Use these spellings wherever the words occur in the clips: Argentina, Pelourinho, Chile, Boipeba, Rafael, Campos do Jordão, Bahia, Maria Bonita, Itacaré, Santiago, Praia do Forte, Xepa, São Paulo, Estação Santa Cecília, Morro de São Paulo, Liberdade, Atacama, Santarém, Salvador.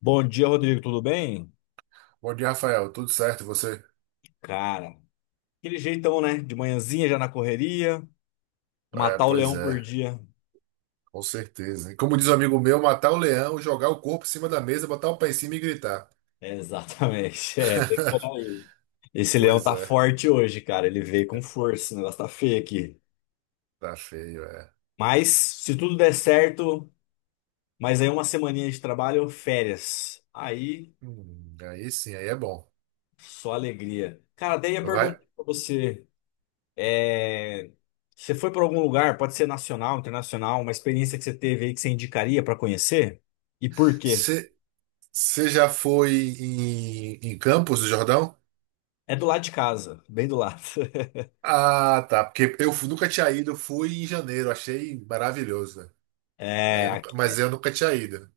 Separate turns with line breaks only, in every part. Bom dia, Rodrigo, tudo bem?
Bom dia, Rafael. Tudo certo, e você?
Cara, aquele jeitão, né? De manhãzinha já na correria,
É,
matar o
pois
leão por
é,
dia.
com certeza. E como diz um amigo meu, matar o leão, jogar o corpo em cima da mesa, botar o pé em cima e gritar.
É, exatamente, é, bem por aí. Esse leão
Pois
tá
é,
forte hoje, cara, ele veio com força, o negócio tá feio aqui.
tá feio, é.
Mas, se tudo der certo, mas aí uma semaninha de trabalho, férias. Aí,
Aí sim, aí é bom.
só alegria. Cara, daí ia
Vai.
perguntar pra você, é... você foi para algum lugar, pode ser nacional, internacional, uma experiência que você teve aí que você indicaria pra conhecer? E por quê?
Você já foi em Campos do Jordão?
É do lado de casa, bem do lado.
Ah, tá. Porque nunca tinha ido, eu fui em janeiro, achei maravilhoso, né? Aí
É,
eu nunca- mas eu nunca tinha ido.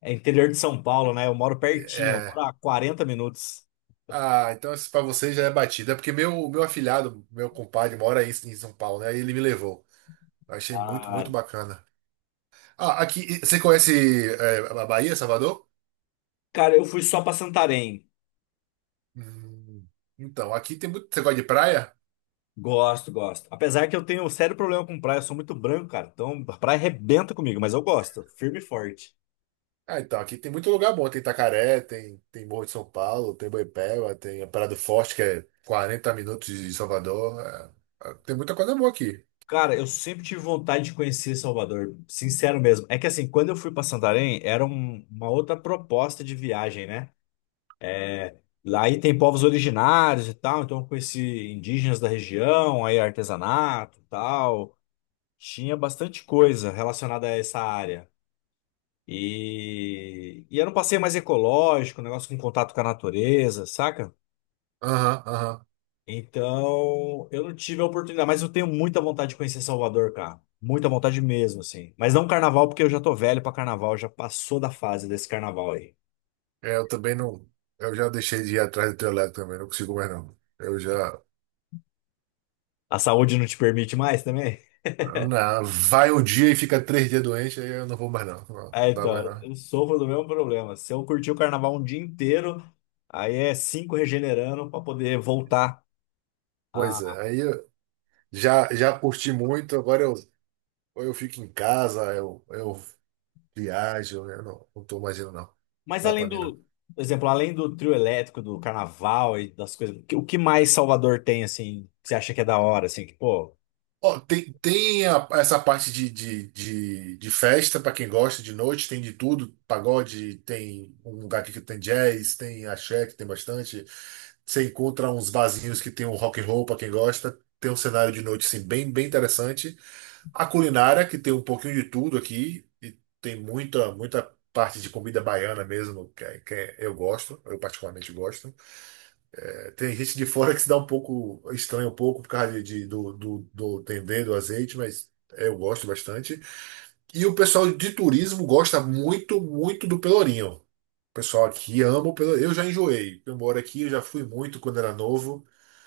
é interior de São Paulo, né? Eu moro pertinho, eu moro
É,
a 40 minutos.
ah, então isso pra você já é batida. É porque meu afilhado, meu compadre, mora aí em São Paulo, né? Aí ele me levou. Achei muito, muito
Ah,
bacana. Ah, aqui. Você conhece a Bahia, Salvador?
cara, eu fui só pra Santarém.
Hum, então, aqui tem muito. Você gosta de praia?
Gosto, gosto. Apesar que eu tenho um sério problema com praia, eu sou muito branco, cara. Então a praia arrebenta comigo, mas eu gosto, firme e forte.
Ah, então, aqui tem muito lugar bom. Tem Itacaré, tem, Morro de São Paulo, tem Boipeba, tem a Praia do Forte, que é 40 minutos de Salvador. É, tem muita coisa boa aqui.
Cara, eu sempre tive vontade de conhecer Salvador, sincero mesmo. É que assim, quando eu fui pra Santarém, era uma outra proposta de viagem, né? Lá aí tem povos originários e tal, então eu conheci indígenas da região, aí artesanato e tal. Tinha bastante coisa relacionada a essa área. E era um passeio mais ecológico, um negócio com contato com a natureza, saca?
Aham, aham.
Então eu não tive a oportunidade, mas eu tenho muita vontade de conhecer Salvador, cara. Muita vontade mesmo, assim. Mas não carnaval, porque eu já tô velho pra carnaval, já passou da fase desse carnaval aí.
É, eu também não. Eu já deixei de ir atrás do teu lado também, não consigo mais não. Eu já.
A saúde não te permite mais também?
Não, vai um dia e fica 3 dias doente, aí eu não vou mais não. Não, não
É,
dá mais
então,
não.
eu sofro do mesmo problema. Se eu curtir o carnaval um dia inteiro, aí é cinco regenerando para poder voltar
Pois
a.
é, aí eu já curti muito, agora ou eu fico em casa, eu viajo, eu não tô mais indo não.
Mas
Dá pra
além
mim não.
do, por exemplo, além do trio elétrico, do carnaval e das coisas, o que mais Salvador tem, assim, que você acha que é da hora, assim, que, pô.
Ó, tem essa parte de festa para quem gosta de noite, tem de tudo, pagode, tem um lugar aqui que tem jazz, tem axé, que tem bastante. Você encontra uns barzinhos que tem um rock and roll para quem gosta, tem um cenário de noite assim, bem, bem interessante. A culinária, que tem um pouquinho de tudo aqui, e tem muita, muita parte de comida baiana mesmo, eu gosto, eu particularmente gosto. Tem gente de fora que se dá um pouco, estranha um pouco por causa do, do dendê, do azeite, mas é, eu gosto bastante. E o pessoal de turismo gosta muito, muito do Pelourinho. O pessoal aqui ama o Pelourinho. Eu já enjoei. Eu moro aqui, eu já fui muito quando era novo,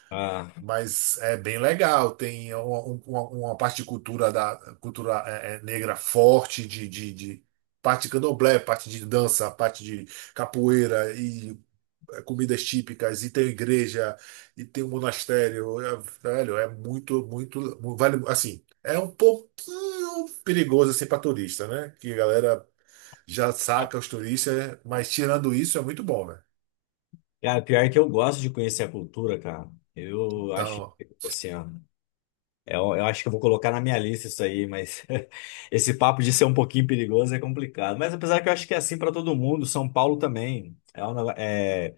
Ah,
mas é bem legal. Tem uma parte de cultura, cultura é negra forte, de parte de candomblé, parte de dança, parte de capoeira e comidas típicas, e tem igreja, e tem um monastério. É, velho, é muito, muito, vale, assim, é um pouquinho perigoso assim para turista, né? Que a galera já saca os turistas, mas tirando isso é muito bom, né?
cara, pior que eu gosto de conhecer a cultura, cara. Eu acho,
Então,
assim, ó. Eu acho que eu vou colocar na minha lista isso aí, mas esse papo de ser um pouquinho perigoso é complicado. Mas apesar que eu acho que é assim para todo mundo, São Paulo também. É um é,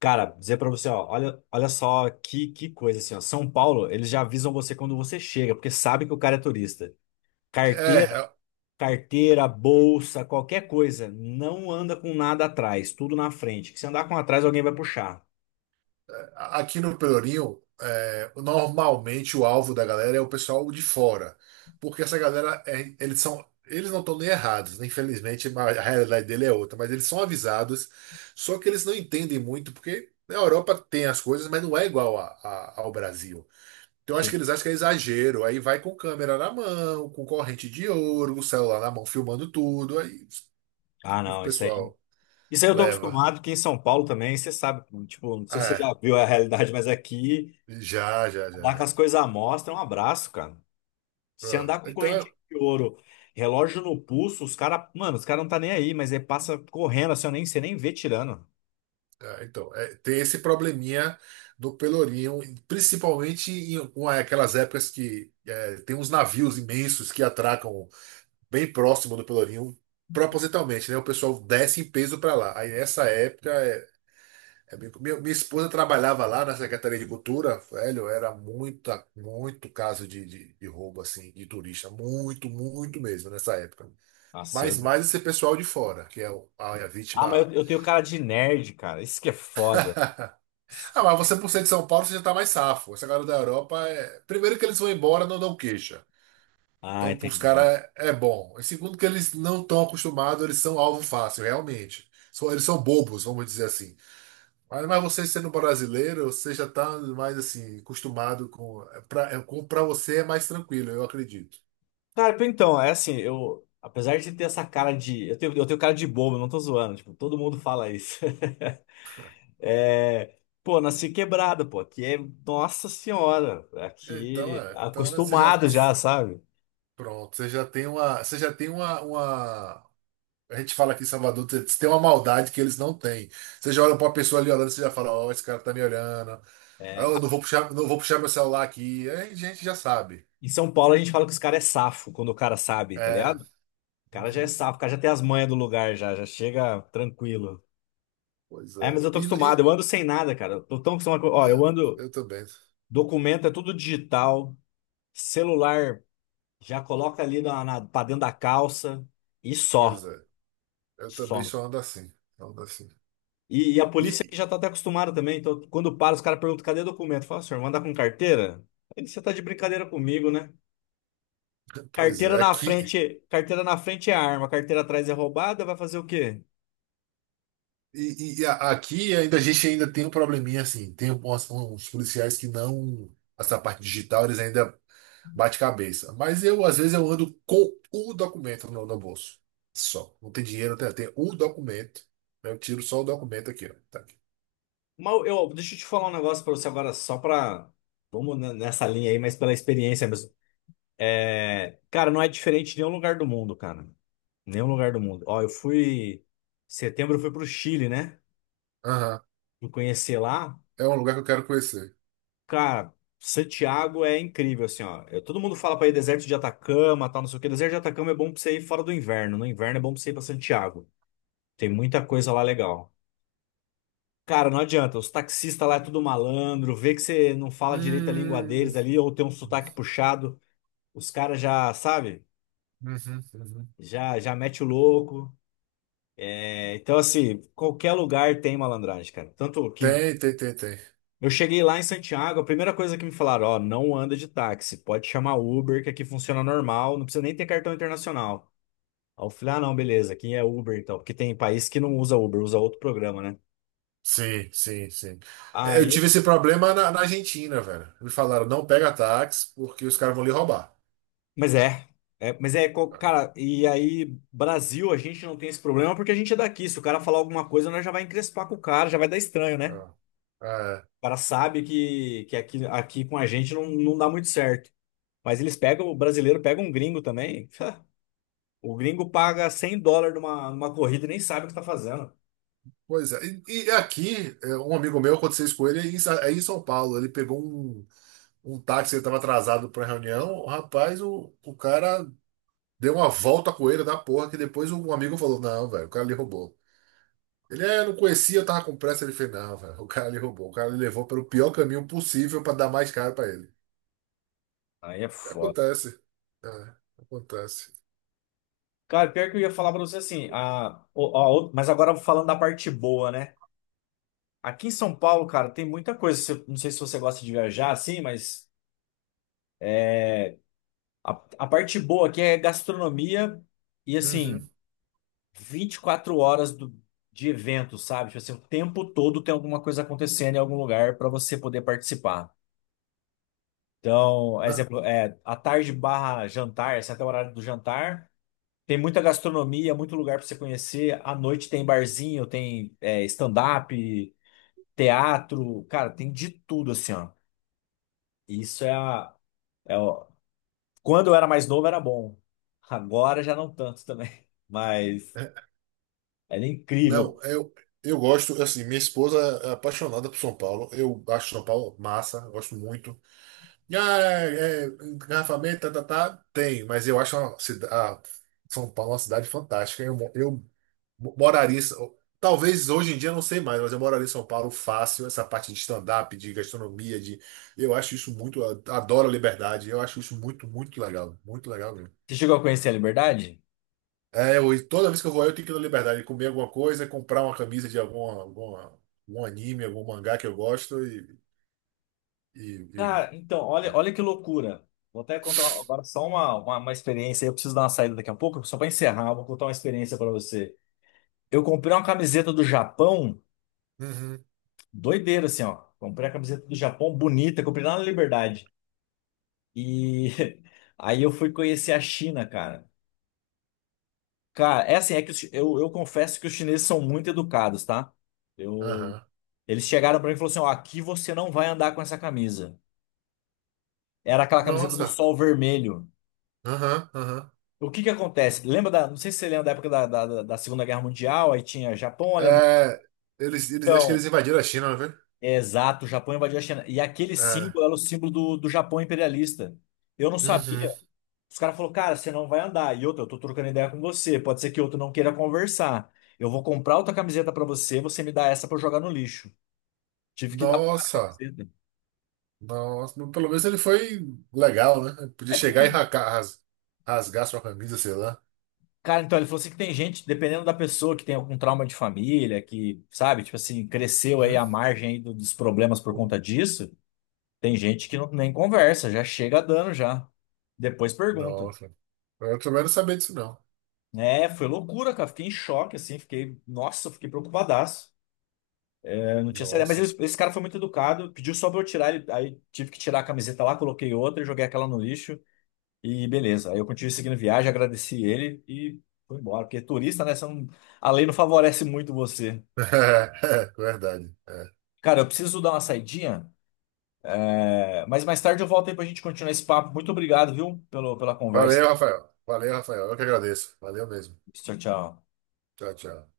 cara, dizer para você, ó, olha, olha só que coisa assim, ó. São Paulo, eles já avisam você quando você chega, porque sabe que o cara é turista. Carteira,
é, é
carteira, bolsa, qualquer coisa, não anda com nada atrás, tudo na frente. Que se andar com atrás, alguém vai puxar.
aqui no Pelourinho, normalmente o alvo da galera é o pessoal de fora, porque essa galera, eles não estão nem errados, né? Infelizmente, mas a realidade dele é outra, mas eles são avisados, só que eles não entendem muito, porque na Europa tem as coisas, mas não é igual ao Brasil. Então acho que
Sim.
eles acham que é exagero, aí vai com câmera na mão, com corrente de ouro, o celular na mão, filmando tudo, aí
Ah,
o
não, isso aí.
pessoal
Isso aí eu tô
leva.
acostumado, que em São Paulo também, você sabe, tipo, não sei se você já
É,
viu a realidade, mas aqui,
já, já, já,
andar com
já.
as coisas à mostra é um abraço, cara. Se
Ah,
andar com
Então
correntinha de ouro, relógio no pulso, os caras, mano, os caras não tá nem aí, mas ele passa correndo, assim, eu nem, você nem vê tirando.
Então, tem esse probleminha do Pelourinho, principalmente aquelas épocas que é, tem uns navios imensos que atracam bem próximo do Pelourinho, propositalmente, né? O pessoal desce em peso para lá. Aí nessa época, minha esposa trabalhava lá na Secretaria de Cultura, velho, era muito caso de roubo, assim, de turista, muito, muito mesmo nessa época.
Nossa,
Mas
eu...
mais esse pessoal de fora, que é a
Ah, mas
vítima.
eu tenho cara de nerd, cara, isso que é foda.
Ah, mas você, por ser de São Paulo, você já tá mais safo. Essa galera da Europa é. Primeiro que eles vão embora, não dão queixa.
Ah,
Então, pros
entendi.
caras é bom. E segundo que eles não estão acostumados, eles são alvo fácil, realmente. Eles são bobos, vamos dizer assim. Mas você sendo brasileiro, você já tá mais assim, acostumado com. Pra você é mais tranquilo, eu acredito.
Cara, tipo, então, é assim, eu, apesar de ter essa cara de, eu tenho cara de bobo, não tô zoando, tipo, todo mundo fala isso. É, pô, nasci quebrada, pô. Aqui é, nossa senhora,
Então
aqui
é. Então é, você já.
acostumado já, sabe?
Pronto, você já tem uma. Você já tem uma, a gente fala aqui em Salvador, tem uma maldade que eles não têm. Você já olha pra uma pessoa ali olhando, você já fala, ó, esse cara tá me olhando. Ah,
É,
eu não vou puxar, meu celular aqui. Aí a gente já sabe.
em São Paulo a gente fala que os caras é safo quando o cara sabe, tá
É.
ligado? O cara já é
Uhum.
safo, o cara já tem as manhas do lugar já, já chega tranquilo.
Pois
É,
é.
mas eu tô
E,
acostumado,
e-
eu ando sem nada, cara. Eu tô tão acostumado. Ó, eu
é,
ando,
eu também.
documento é tudo digital, celular já coloca ali pra dentro da calça e
Pois
só.
é. Eu também
Só.
só ando assim. Ando assim.
E a
E,
polícia aqui já tá até acostumada também. Então, quando para, os caras perguntam, cadê documento? Fala, senhor, manda com carteira? Aí você tá de brincadeira comigo, né?
pois é, aqui.
Carteira na frente é arma, carteira atrás é roubada, vai fazer o quê?
E, aqui ainda a gente ainda tem um probleminha assim. Tem uns policiais que não. Essa parte digital, eles ainda bate-cabeça. Mas eu, às vezes, eu ando com o documento no bolso. Só. Não tem dinheiro, tem o documento. Né? Eu tiro só o documento aqui, ó. Tá aqui.
Mas eu, deixa eu te falar um negócio pra você agora, só pra. Vamos nessa linha aí, mas pela experiência mesmo. É, cara, não é diferente em nenhum lugar do mundo, cara. Nenhum lugar do mundo. Ó, eu fui. Setembro eu fui pro Chile, né?
Aham.
Fui conhecer lá.
É um lugar que eu quero conhecer.
Cara, Santiago é incrível, assim, ó. Todo mundo fala pra ir deserto de Atacama, tal, não sei o quê. Deserto de Atacama é bom pra você ir fora do inverno. No inverno é bom pra você ir pra Santiago. Tem muita coisa lá legal. Cara, não adianta. Os taxistas lá é tudo malandro. Vê que você não fala direito a língua
Hum.
deles ali, ou tem um sotaque puxado. Os caras já, sabe?
Uhum, uhum.
Já mete o louco. É, então, assim, qualquer lugar tem malandragem, cara. Tanto que
Tem, tem, tem, tem.
eu cheguei lá em Santiago, a primeira coisa que me falaram, ó, não anda de táxi, pode chamar Uber, que aqui funciona normal, não precisa nem ter cartão internacional. Aí eu falei, ah, não, beleza, aqui é Uber então, porque tem país que não usa Uber, usa outro programa, né?
Sim, sim, sim. É, eu
Aí,
tive esse problema na Argentina, velho. Me falaram, não pega táxi porque os caras vão lhe roubar.
mas é, é, mas é,
Ah,
cara, e aí, Brasil, a gente não tem esse problema porque a gente é daqui, se o cara falar alguma coisa, nós já vai encrespar com o cara, já vai dar estranho, né?
ah, ah,
O cara sabe que aqui, aqui com a gente não, não dá muito certo. Mas eles pegam, o brasileiro pega um gringo também. O gringo paga US$ 100 numa, numa corrida e nem sabe o que tá fazendo.
pois é. E, aqui, um amigo meu, aconteceu isso com ele, aí em São Paulo, ele pegou um táxi, ele estava atrasado para a reunião. O cara deu uma volta com ele da porra, que depois um amigo falou: não, velho, o cara lhe roubou. Eu não conhecia, eu tava com pressa. Ele fez: não, velho, o cara lhe roubou. O cara lhe levou pelo pior caminho possível para dar mais caro para ele.
Aí é foda.
Acontece. É, acontece.
Cara, pior que eu ia falar pra você assim, mas agora falando da parte boa, né? Aqui em São Paulo, cara, tem muita coisa. Não sei se você gosta de viajar assim, mas a, a parte boa aqui é gastronomia e assim,
Uhum.
24 horas do, de evento, sabe? Tipo assim, o tempo todo tem alguma coisa acontecendo em algum lugar pra você poder participar. Então,
Na-
exemplo, é, à tarde barra jantar, esse é até o horário do jantar. Tem muita gastronomia, muito lugar para você conhecer. À noite tem barzinho, tem é, stand-up, teatro, cara, tem de tudo assim, ó. Isso é a, é o- Quando eu era mais novo era bom. Agora já não tanto também. Mas
é,
era
Não,
incrível.
eu gosto, assim, minha esposa é apaixonada por São Paulo. Eu acho São Paulo massa, gosto muito. Ah, engarrafamento, tá, tá, tá, tem, mas eu acho a São Paulo é uma cidade fantástica. Eu moraria, talvez hoje em dia eu não sei mais, mas eu moraria em São Paulo fácil. Essa parte de stand-up, de gastronomia, eu acho isso muito, adoro a liberdade. Eu acho isso muito, muito legal mesmo.
Você chegou a conhecer a Liberdade?
É, e toda vez que eu vou, eu tenho que ir na liberdade, comer alguma coisa, comprar uma camisa de algum anime, algum mangá que eu gosto e, e...
Cara, então, olha, olha que loucura. Vou até contar agora só uma experiência. Eu preciso dar uma saída daqui a pouco, só para encerrar, vou contar uma experiência para você. Eu comprei uma camiseta do Japão.
Uhum,
Doideira, assim, ó. Comprei a camiseta do Japão bonita, comprei lá na Liberdade. E aí eu fui conhecer a China, cara. Cara, é assim, é que eu confesso que os chineses são muito educados, tá? Eu,
aham.
eles chegaram pra mim e falaram assim, ó, aqui você não vai andar com essa camisa. Era aquela camiseta do
Nossa.
sol vermelho.
Aham, aham.
O que que acontece? Lembra da, não sei se você lembra da época da Segunda Guerra Mundial, aí tinha Japão, Alemanha.
É, acho que
Então,
eles invadiram a China, não foi?
é exato, o Japão invadiu a China. E aquele
É.
símbolo era o símbolo do Japão imperialista. Eu não sabia.
Uhum.
Os caras falaram, cara, você não vai andar. E outra, eu tô trocando ideia com você. Pode ser que outro não queira conversar. Eu vou comprar outra camiseta pra você, você me dá essa pra eu jogar no lixo. Tive que dar pro cara a
Nossa,
camiseta.
nossa. Mas pelo menos ele foi legal, né?
É
Podia
porque,
chegar e racar, rasgar sua camisa, sei lá.
cara, então ele falou assim que tem gente, dependendo da pessoa, que tem algum trauma de família, que, sabe, tipo assim, cresceu aí
Hum?
à margem aí dos problemas por conta disso. Tem gente que não, nem conversa, já chega dando já. Depois pergunta.
Nossa. Eu também não sabia disso, não.
É, foi loucura, cara. Fiquei em choque, assim, fiquei, nossa, eu fiquei preocupadaço. Não tinha CD, mas
Nossa.
esse cara foi muito educado, pediu só pra eu tirar, aí tive que tirar a camiseta lá, coloquei outra, joguei aquela no lixo e beleza. Aí eu continuei seguindo viagem, agradeci ele e fui embora, porque turista, né, você a lei não favorece muito você.
É, verdade. É.
Cara, eu preciso dar uma saidinha, é, mas mais tarde eu volto aí pra gente continuar esse papo. Muito obrigado, viu, pelo, pela conversa.
Valeu, Rafael. Valeu, Rafael. Eu que agradeço. Valeu mesmo.
Tchau, tchau.
Tchau, tchau.